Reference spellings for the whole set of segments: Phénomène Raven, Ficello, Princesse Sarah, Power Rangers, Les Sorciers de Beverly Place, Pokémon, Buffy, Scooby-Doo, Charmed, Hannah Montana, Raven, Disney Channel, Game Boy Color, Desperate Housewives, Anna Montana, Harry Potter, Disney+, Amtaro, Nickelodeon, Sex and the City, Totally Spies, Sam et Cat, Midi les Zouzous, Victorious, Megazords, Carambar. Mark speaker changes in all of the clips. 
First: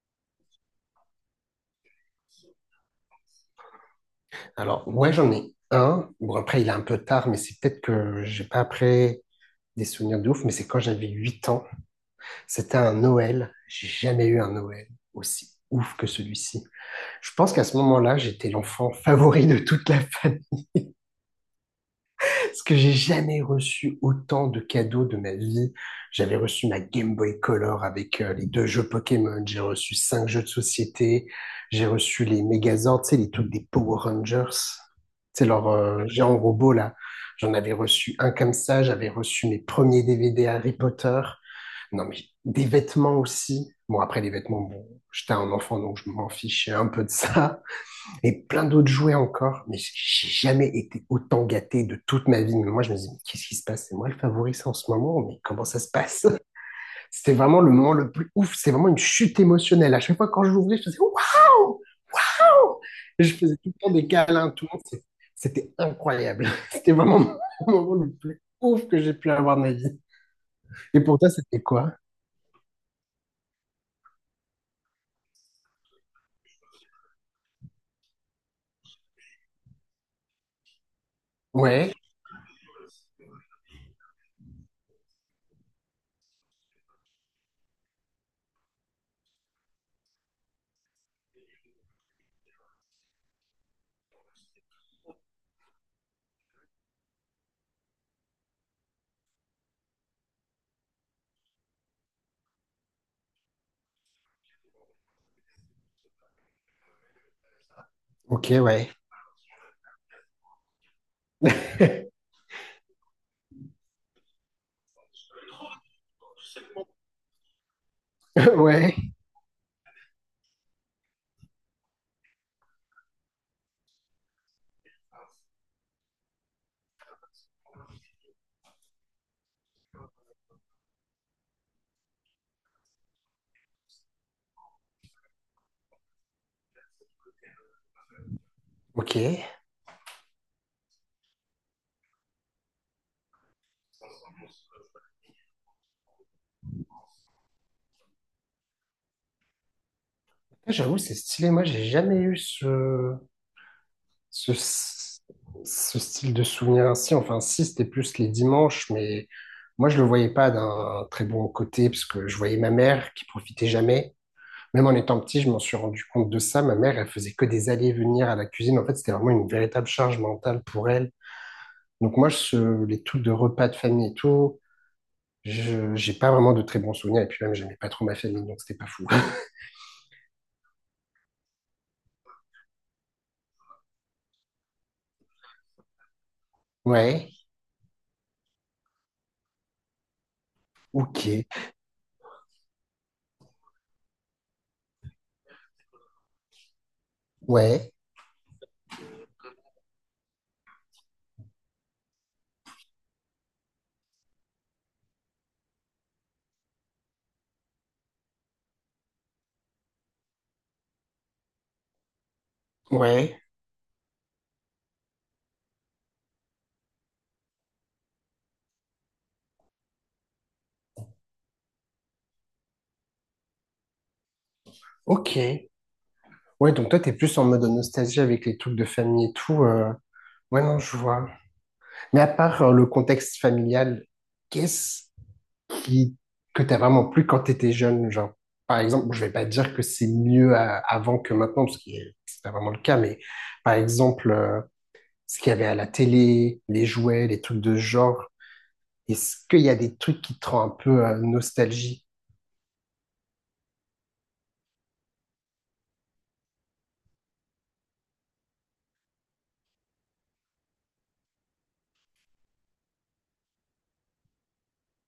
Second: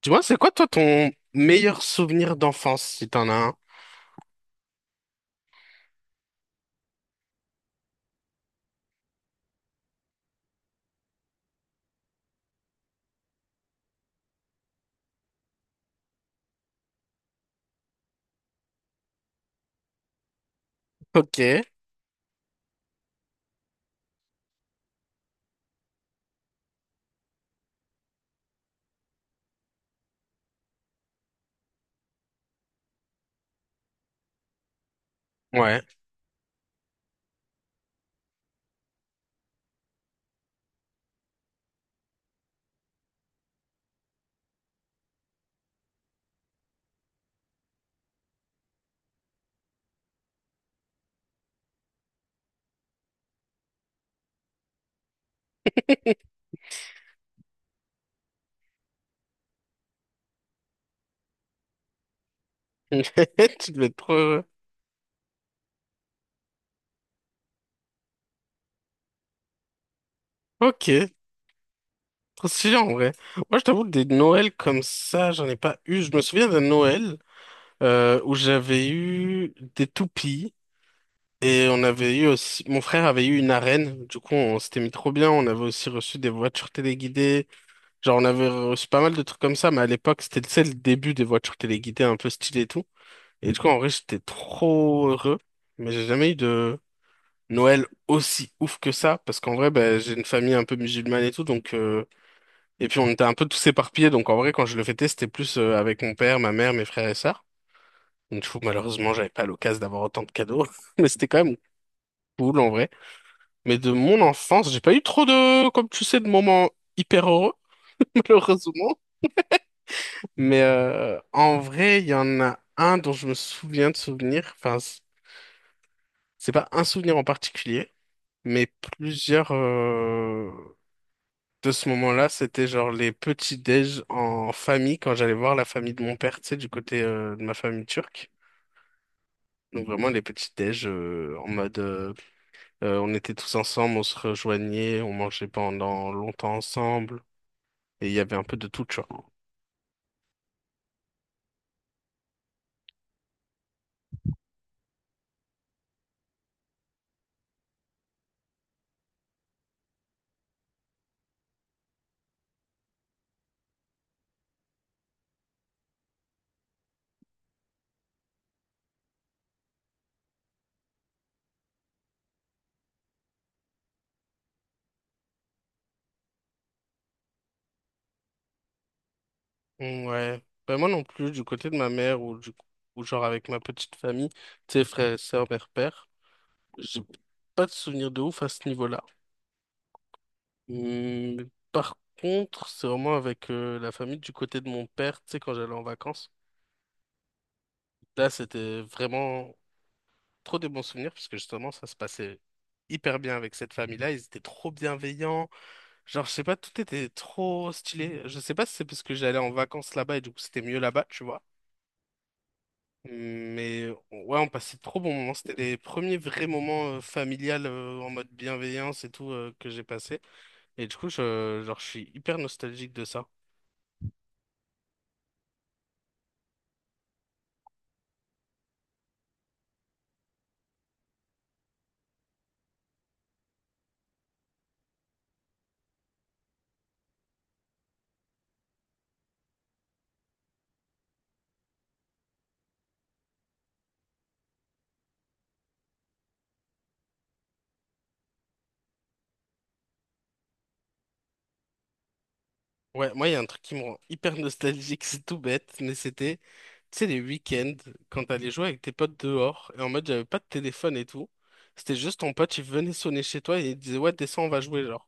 Speaker 1: Tu vois, c'est quoi toi ton meilleur souvenir d'enfance, si t'en as un?
Speaker 2: Alors, ouais, j'en ai un. Bon, après, il est un peu tard, mais c'est peut-être que j'ai pas après des souvenirs de ouf, mais c'est quand j'avais 8 ans. C'était un Noël. J'ai jamais eu un Noël aussi ouf que celui-ci. Je pense qu'à ce moment-là, j'étais l'enfant favori de toute la famille.
Speaker 1: Ok,
Speaker 2: Parce que j'ai jamais reçu autant de cadeaux de ma vie. J'avais reçu ma Game Boy Color avec les deux jeux Pokémon. J'ai reçu cinq jeux de société. J'ai reçu les Megazords, tu sais, les trucs des Power Rangers. C'est leur
Speaker 1: ouais.
Speaker 2: géant robot là. J'en avais reçu un comme ça. J'avais reçu mes premiers DVD Harry Potter. Non mais des vêtements aussi. Bon après les vêtements, bon, j'étais un enfant donc je m'en fichais un peu de ça et plein d'autres jouets encore, mais j'ai jamais été autant gâté de toute ma vie. Mais moi, je me dis, mais qu'est-ce qui se passe? C'est moi le favori en ce moment, mais comment ça se passe? C'était vraiment le moment le plus ouf, c'est vraiment une chute émotionnelle. À chaque fois, quand je l'ouvrais, je faisais waouh! Je faisais tout
Speaker 1: Tu
Speaker 2: le
Speaker 1: devais
Speaker 2: temps
Speaker 1: être
Speaker 2: des
Speaker 1: trop heureux.
Speaker 2: câlins, tout le monde. C'était incroyable. C'était vraiment le moment le plus ouf que j'ai pu avoir de ma vie.
Speaker 1: Ok,
Speaker 2: Et pour toi, c'était quoi?
Speaker 1: trop stylé en vrai. Moi, je t'avoue, des Noëls comme ça, j'en ai pas eu. Je me souviens d'un Noël où j'avais eu des toupies et on
Speaker 2: Ouais,
Speaker 1: avait eu aussi. Mon frère avait eu une arène. Du coup, on s'était mis trop bien. On avait aussi reçu des voitures téléguidées. Genre, on avait reçu pas mal de trucs comme ça, mais à l'époque, c'était, tu sais, le début des voitures téléguidées un peu stylées et tout. Et du coup, en vrai, j'étais trop heureux, mais j'ai jamais eu de Noël aussi ouf que ça, parce qu'en vrai, ben, j'ai une famille un peu musulmane et tout, donc et puis on était un peu tous éparpillés, donc en vrai, quand je le fêtais, c'était plus avec mon père, ma mère, mes frères et sœurs. Donc, du
Speaker 2: ok,
Speaker 1: coup,
Speaker 2: ouais.
Speaker 1: malheureusement, j'avais pas l'occasion d'avoir autant de cadeaux, mais c'était quand même cool en vrai. Mais de mon enfance, j'ai pas eu trop de, comme tu sais, de moments hyper heureux,
Speaker 2: Ouais,
Speaker 1: malheureusement. Mais en vrai, il y en a un dont je me souviens de souvenir, enfin, c'est pas un souvenir en particulier. Mais plusieurs de ce moment-là, c'était genre les petits-déj en famille, quand j'allais voir la famille de mon père, tu sais, du côté de ma famille turque.
Speaker 2: ok.
Speaker 1: Donc vraiment les petits-déj en mode on était tous ensemble, on se rejoignait, on mangeait pendant longtemps ensemble, et il y avait un peu de tout, tu vois.
Speaker 2: J'avoue, c'est stylé. Moi, j'ai jamais eu ce. ce, ce style de souvenir ainsi. Enfin, si, c'était plus les dimanches, mais moi, je le voyais pas d'un très bon côté, parce que je voyais ma mère qui profitait jamais. Même en étant petit, je m'en suis rendu compte de ça. Ma mère, elle faisait que des allers-venir à la cuisine. En fait, c'était vraiment une véritable charge mentale pour elle. Donc moi, les trucs de repas de famille et tout, j'ai pas vraiment de très bons souvenirs. Et puis même, j'aimais pas trop ma famille, donc c'était pas fou.
Speaker 1: Ouais, ben moi non plus, du côté de ma mère ou du ou genre avec ma petite famille, tu sais, frères et sœurs, mère-père, j'ai
Speaker 2: Ouais,
Speaker 1: pas de souvenir de ouf à ce niveau-là. Hmm.
Speaker 2: ok,
Speaker 1: Par contre, c'est vraiment avec la famille du côté de mon père, tu sais, quand j'allais en vacances.
Speaker 2: ouais,
Speaker 1: Là, c'était vraiment trop des bons souvenirs, parce que justement, ça se passait hyper bien avec cette famille-là. Ils étaient trop bienveillants. Genre, je sais pas, tout était trop stylé. Je sais pas si c'est parce que j'allais en vacances là-bas et du coup, c'était mieux là-bas, tu vois.
Speaker 2: ouais,
Speaker 1: Mais ouais, on passait de trop bons moments. C'était les premiers vrais moments familial en mode bienveillance et tout que j'ai passé. Et du coup, genre, je suis hyper nostalgique de ça.
Speaker 2: ok. Ouais, donc toi, t'es plus en mode nostalgie avec les trucs de famille et tout. Ouais, non, je vois. Mais à part le contexte familial, qu'est-ce qui... que t'as vraiment plu quand t'étais jeune, genre? Par exemple, je vais pas dire que c'est mieux avant que maintenant, parce que c'est pas vraiment le cas, mais par exemple, ce qu'il y avait à la télé, les jouets, les trucs de ce genre, est-ce qu'il y a des trucs qui te rendent un peu nostalgie?
Speaker 1: Ouais, moi, il y a un truc qui me rend hyper nostalgique, c'est tout bête, mais c'était, tu sais, les week-ends, quand t'allais jouer avec tes potes dehors, et en mode, j'avais pas de téléphone et tout. C'était juste ton pote, il venait sonner chez toi et il disait, ouais, descends, on va jouer, genre.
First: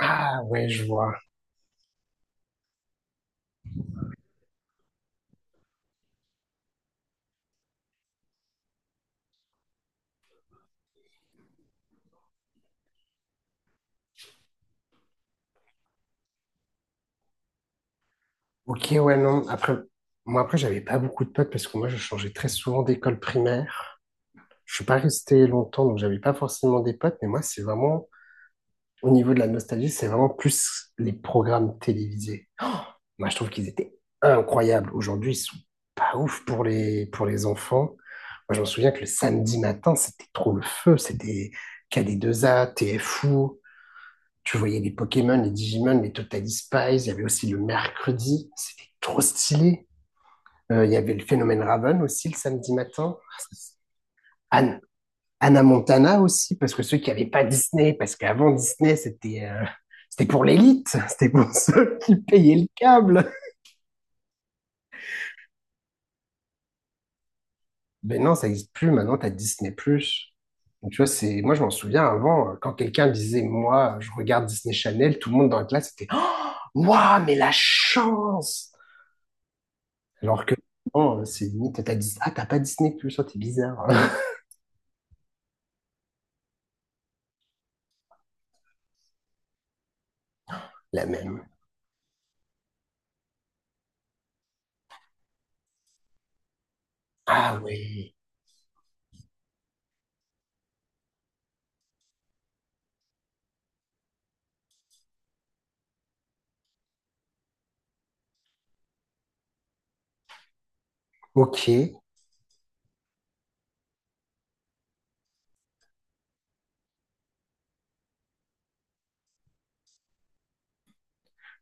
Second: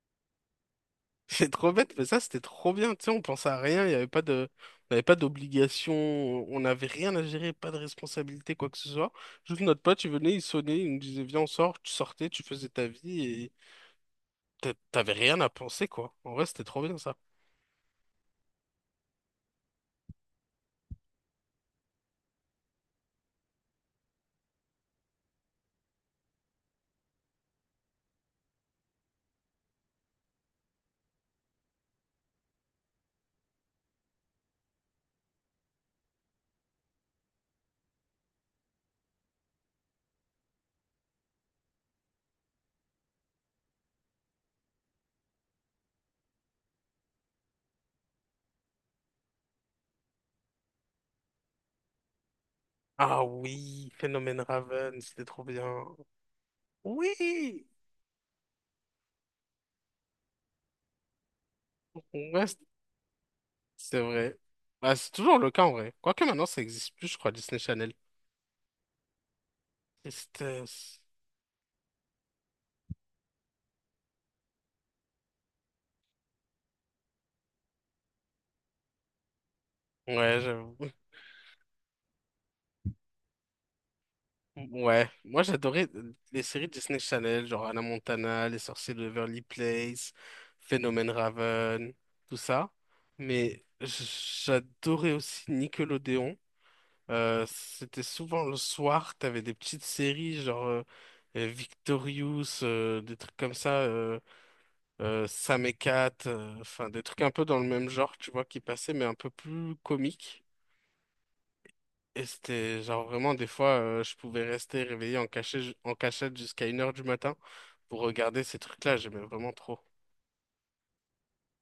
Speaker 2: Ah, ouais, je vois.
Speaker 1: C'est trop bête, mais ça, c'était trop bien, tu sais, on pensait à rien, il y avait pas de, on avait pas d'obligation, on n'avait rien à gérer, pas de responsabilité, quoi que ce soit. Juste notre pote, il venait, il sonnait, il nous disait, viens, on sort, tu sortais, tu faisais ta vie, et t'avais rien à penser, quoi. En vrai, c'était trop bien, ça.
Speaker 2: Ok, ouais, non. Après, moi, après, j'avais pas beaucoup de potes parce que moi, je changeais très souvent d'école primaire. Je suis pas resté longtemps, donc j'avais pas forcément des potes. Mais moi, c'est vraiment, au niveau de la nostalgie, c'est vraiment plus les programmes télévisés. Oh, moi, je trouve qu'ils étaient incroyables. Aujourd'hui, ils sont pas ouf pour les enfants. Moi, je me souviens que le samedi matin, c'était trop le feu. C'était KD2A TFO. Tu voyais les Pokémon, les Digimon, les Totally Spies. Il y avait aussi le mercredi. C'était trop stylé. Il y avait le phénomène Raven aussi le samedi matin.
Speaker 1: Ah oui, Phénomène
Speaker 2: Anne-
Speaker 1: Raven, c'était trop
Speaker 2: Anna
Speaker 1: bien.
Speaker 2: Montana aussi, parce que ceux qui n'avaient pas
Speaker 1: Oui!
Speaker 2: Disney, parce qu'avant Disney, c'était pour l'élite, c'était pour ceux qui
Speaker 1: Ouais,
Speaker 2: payaient le câble.
Speaker 1: c'est vrai. Bah, c'est toujours le cas en vrai. Quoique maintenant, ça existe plus, je crois, Disney Channel.
Speaker 2: Mais non, ça n'existe plus, maintenant tu as Disney+. Plus. Donc, tu
Speaker 1: Tristesse.
Speaker 2: vois, c'est... Moi, je m'en souviens avant, quand quelqu'un disait, moi, je regarde Disney Channel, tout le monde dans la classe était, oh, waouh, mais la chance!
Speaker 1: Ouais,
Speaker 2: Alors que,
Speaker 1: j'avoue.
Speaker 2: non, c'est limite, t'as Disney ah, t'as pas Disney+, Plus oh, t'es bizarre.
Speaker 1: Ouais, moi j'adorais les séries Disney Channel, genre Hannah Montana, Les Sorciers de Beverly Place,
Speaker 2: La
Speaker 1: Phénomène
Speaker 2: même.
Speaker 1: Raven, tout ça. Mais j'adorais aussi Nickelodeon.
Speaker 2: Ah
Speaker 1: C'était
Speaker 2: oui,
Speaker 1: souvent le soir, t'avais des petites séries genre Victorious, des trucs comme ça, Sam et Cat, enfin des trucs un peu dans le même genre, tu vois, qui passaient, mais un peu plus comiques.
Speaker 2: ok.
Speaker 1: Et c'était genre vraiment des fois, je pouvais rester réveillé en cachette jusqu'à 1 h du matin pour regarder ces trucs-là, j'aimais vraiment trop.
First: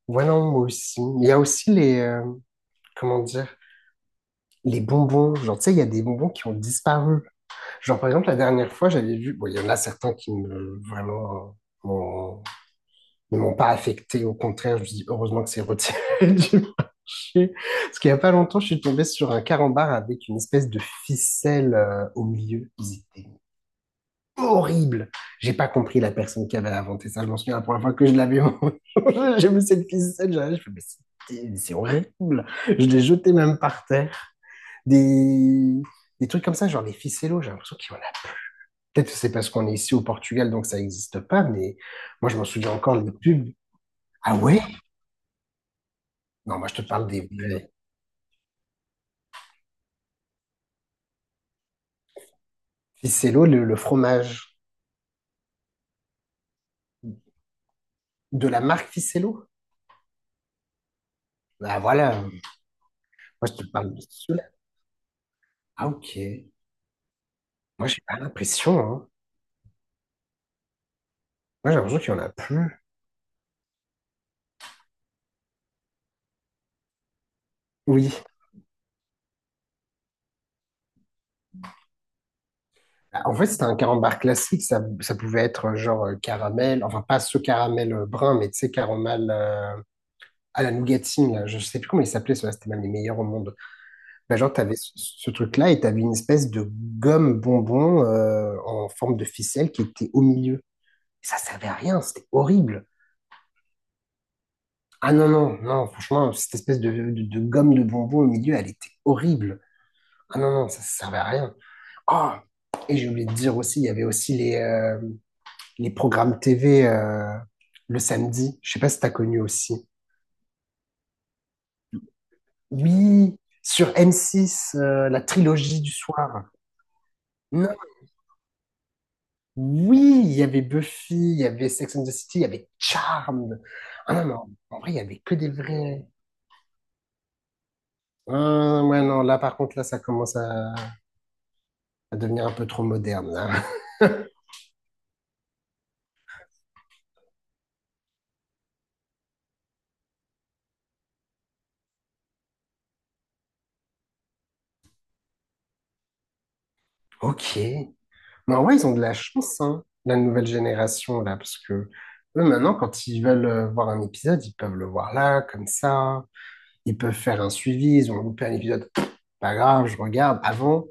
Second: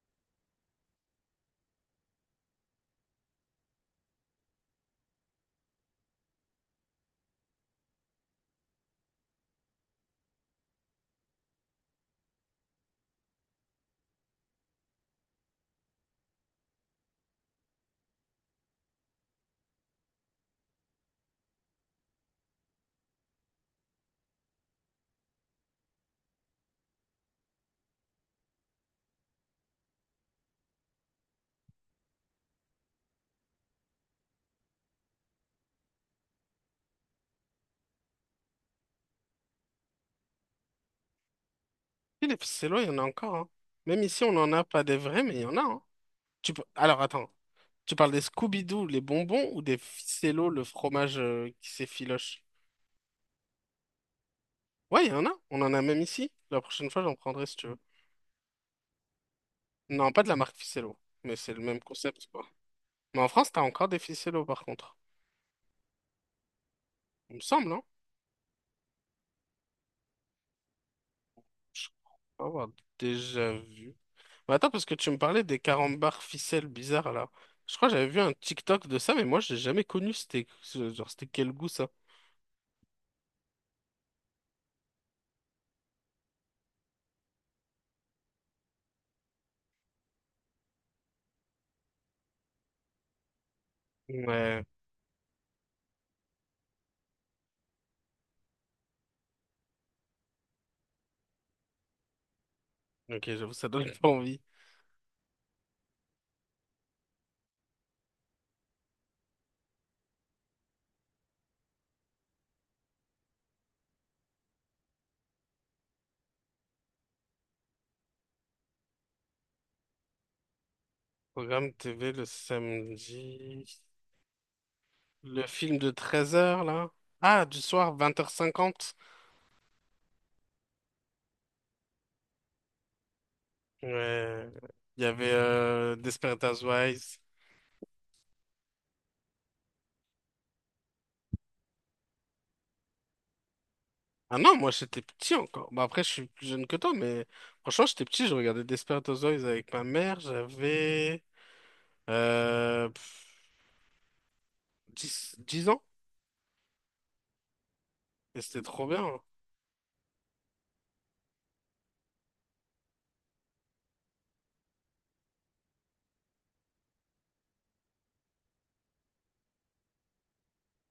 Speaker 2: Ouais, non, moi aussi. Il y a aussi les, comment dire, les bonbons. Genre, tu sais, il y a des bonbons qui ont disparu. Genre, par exemple, la dernière fois, j'avais vu, bon, il y en a certains qui me, vraiment, m'ont- ne m'ont pas affecté. Au contraire, je me dis, heureusement que c'est retiré du marché. Parce qu'il n'y a pas longtemps, je suis tombé sur un carambar avec une espèce de ficelle, au milieu. Horrible. J'ai pas compris la personne qui avait inventé ça. Je m'en souviens la première fois que je l'avais. J'ai vu cette ficelle. Je fais, mais c'est horrible. Je l'ai jeté même par terre. Des, des trucs comme ça, genre les ficellos, j'ai l'impression qu'il y en a. Peut-être que c'est parce qu'on est ici au Portugal, donc ça n'existe pas, mais
Speaker 1: Et
Speaker 2: moi,
Speaker 1: les
Speaker 2: je m'en souviens
Speaker 1: Psy-là, il y
Speaker 2: encore
Speaker 1: en a
Speaker 2: les
Speaker 1: encore, hein.
Speaker 2: pubs.
Speaker 1: Même ici, on
Speaker 2: Ah
Speaker 1: n'en
Speaker 2: ouais?
Speaker 1: a pas des vrais, mais il y en a, hein.
Speaker 2: Non, moi, je te
Speaker 1: Alors
Speaker 2: parle des
Speaker 1: attends.
Speaker 2: vrais.
Speaker 1: Tu parles des Scooby-Doo, les bonbons, ou des Ficello, le fromage qui s'effiloche?
Speaker 2: Ficello, le fromage
Speaker 1: Ouais, il y en a. On en a même ici. La prochaine fois, j'en prendrai si tu veux.
Speaker 2: de la marque Ficello.
Speaker 1: Non, pas de la marque Ficello, mais c'est le
Speaker 2: Ah
Speaker 1: même
Speaker 2: voilà.
Speaker 1: concept,
Speaker 2: Moi,
Speaker 1: quoi. Mais en France,
Speaker 2: je
Speaker 1: t'as
Speaker 2: te
Speaker 1: encore
Speaker 2: parle
Speaker 1: des
Speaker 2: de ceux-là.
Speaker 1: Ficello, par contre.
Speaker 2: Ah ok.
Speaker 1: Il me semble, hein?
Speaker 2: Moi, j'ai pas l'impression, hein. Moi, j'ai
Speaker 1: Je
Speaker 2: l'impression qu'il y en a
Speaker 1: crois avoir
Speaker 2: plus.
Speaker 1: déjà vu. Mais attends, parce que tu me parlais des carambars ficelles bizarres, là. Je crois que j'avais
Speaker 2: Oui,
Speaker 1: vu un TikTok de ça, mais moi, j'ai jamais connu. C'était, genre, c'était quel goût, ça?
Speaker 2: bah, en fait, c'était un carambar classique. Ça pouvait être genre caramel, enfin pas ce caramel brun, mais tu sais, caramel à la nougatine. Là. Je sais plus comment il s'appelait, cela c'était même les meilleurs au monde. Bah, genre,
Speaker 1: Ouais,
Speaker 2: t'avais ce truc-là et t'avais une espèce de gomme bonbon en forme de ficelle qui était au milieu. Ça servait à rien, c'était horrible.
Speaker 1: ok, j'avoue, ça donne pas envie.
Speaker 2: Ah non, non, non, franchement, cette espèce de gomme de bonbon au milieu, elle était horrible. Ah non, non, ça servait à rien. Ah, et j'ai oublié de dire aussi, il y avait aussi les programmes TV le samedi. Je sais pas si t'as connu aussi.
Speaker 1: Programme TV le
Speaker 2: Oui,
Speaker 1: samedi.
Speaker 2: sur M6, la
Speaker 1: Le film
Speaker 2: trilogie
Speaker 1: de
Speaker 2: du
Speaker 1: treize
Speaker 2: soir.
Speaker 1: heures là? Ah, du
Speaker 2: Non.
Speaker 1: soir, 20 h 50.
Speaker 2: Oui, il y avait Buffy, il y avait Sex and the City, il y avait Charmed. Ah non,
Speaker 1: Ouais.
Speaker 2: non, en vrai, il y
Speaker 1: Il y
Speaker 2: avait
Speaker 1: avait
Speaker 2: que des vrais.
Speaker 1: Desperate Housewives.
Speaker 2: Ah, ouais, non, là, par contre, là, ça commence à devenir un peu trop moderne, là.
Speaker 1: Ah non, moi j'étais petit encore. Bah, après, je suis plus jeune que toi, mais franchement, j'étais petit, je regardais Desperate Housewives avec ma mère. J'avais euh, pff, 10, 10 ans.
Speaker 2: Ok.
Speaker 1: Et
Speaker 2: Mais
Speaker 1: c'était
Speaker 2: en vrai,
Speaker 1: trop
Speaker 2: ils ont de
Speaker 1: bien,
Speaker 2: la
Speaker 1: hein.
Speaker 2: chance, hein, la nouvelle génération, là, parce que eux, maintenant, quand ils veulent voir un épisode, ils peuvent le voir là, comme ça. Ils peuvent faire un suivi, ils ont loupé un épisode, pas grave, je regarde. Avant,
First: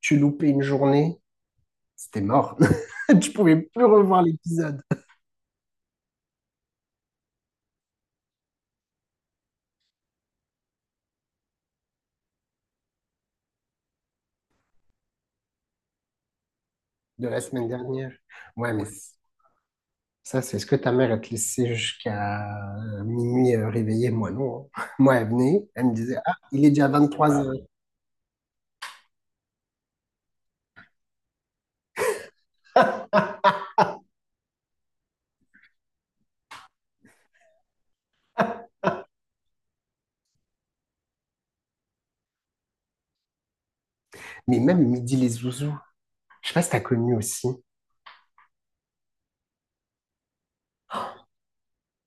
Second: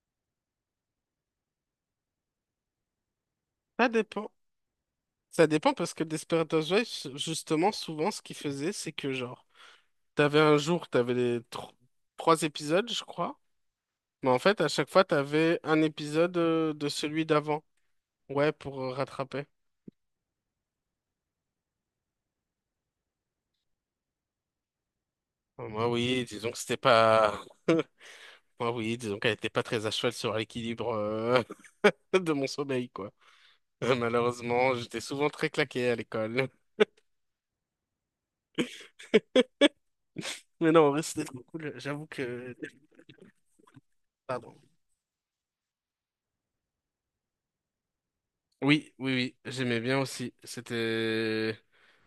Speaker 2: tu loupais une journée, c'était mort. Tu pouvais plus
Speaker 1: Ça
Speaker 2: revoir
Speaker 1: dépend.
Speaker 2: l'épisode
Speaker 1: Ça dépend parce que Desperate Housewives, justement, souvent, ce qu'ils faisaient, c'est que genre, t'avais un jour, t'avais les trois épisodes, je crois. Mais en fait, à chaque fois, t'avais un épisode de celui
Speaker 2: de la
Speaker 1: d'avant.
Speaker 2: semaine dernière.
Speaker 1: Ouais,
Speaker 2: Ouais,
Speaker 1: pour
Speaker 2: mais
Speaker 1: rattraper.
Speaker 2: ça, c'est ce que ta mère, elle te laissait jusqu'à minuit réveillée. Moi, non. Hein. Moi, elle venait, elle
Speaker 1: Moi,
Speaker 2: me disait,
Speaker 1: oui,
Speaker 2: ah,
Speaker 1: disons que
Speaker 2: il est
Speaker 1: c'était
Speaker 2: déjà vingt-trois
Speaker 1: pas.
Speaker 2: heures.
Speaker 1: Moi, oui, disons qu'elle était pas très à cheval sur l'équilibre de mon sommeil, quoi. Malheureusement, j'étais souvent très claqué à l'école. Mais non, en vrai, c'était trop cool. J'avoue que. Pardon.
Speaker 2: Mais même midi les zouzous. Je sais pas si t'as connu aussi.
Speaker 1: Oui, oui, oui, j'aimais bien aussi. C'était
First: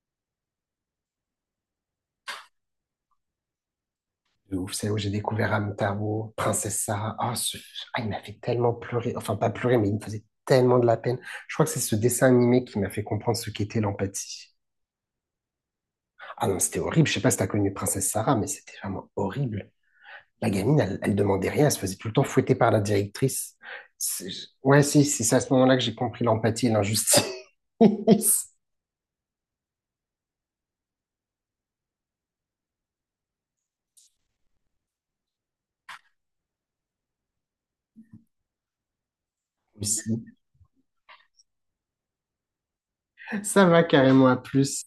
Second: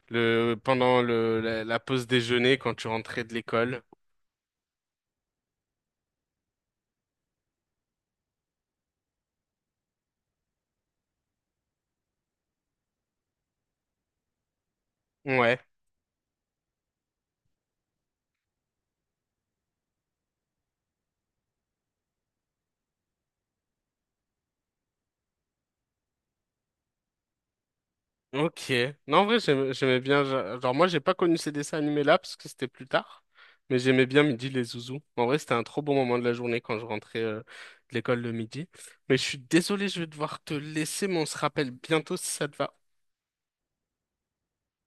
Speaker 1: le pendant le la, la pause déjeuner quand tu rentrais de l'école.
Speaker 2: De ouf. C'est là où j'ai découvert Amtaro, Princesse Sarah. Il m'a fait tellement pleurer. Enfin, pas pleurer, mais il me faisait tellement de la peine. Je crois que c'est ce dessin animé qui m'a fait comprendre ce qu'était l'empathie.
Speaker 1: Ouais.
Speaker 2: Ah non, c'était horrible. Je sais pas si t'as connu Princesse Sarah, mais c'était vraiment horrible. La gamine, elle, elle demandait rien. Elle se faisait tout le temps fouetter par la directrice. C'est- Ouais, si, si, c'est à ce moment-là que j'ai compris l'empathie et l'injustice.
Speaker 1: Ok. Non, en vrai, j'aimais bien. Genre, moi, j'ai pas connu ces dessins animés-là parce que c'était plus tard. Mais j'aimais bien Midi les Zouzous. En vrai, c'était un trop bon moment de la journée quand je rentrais de l'école le midi. Mais je suis désolé, je vais
Speaker 2: Aussi.
Speaker 1: devoir te laisser, mais on se rappelle bientôt si ça te va.
Speaker 2: Ça va carrément à plus.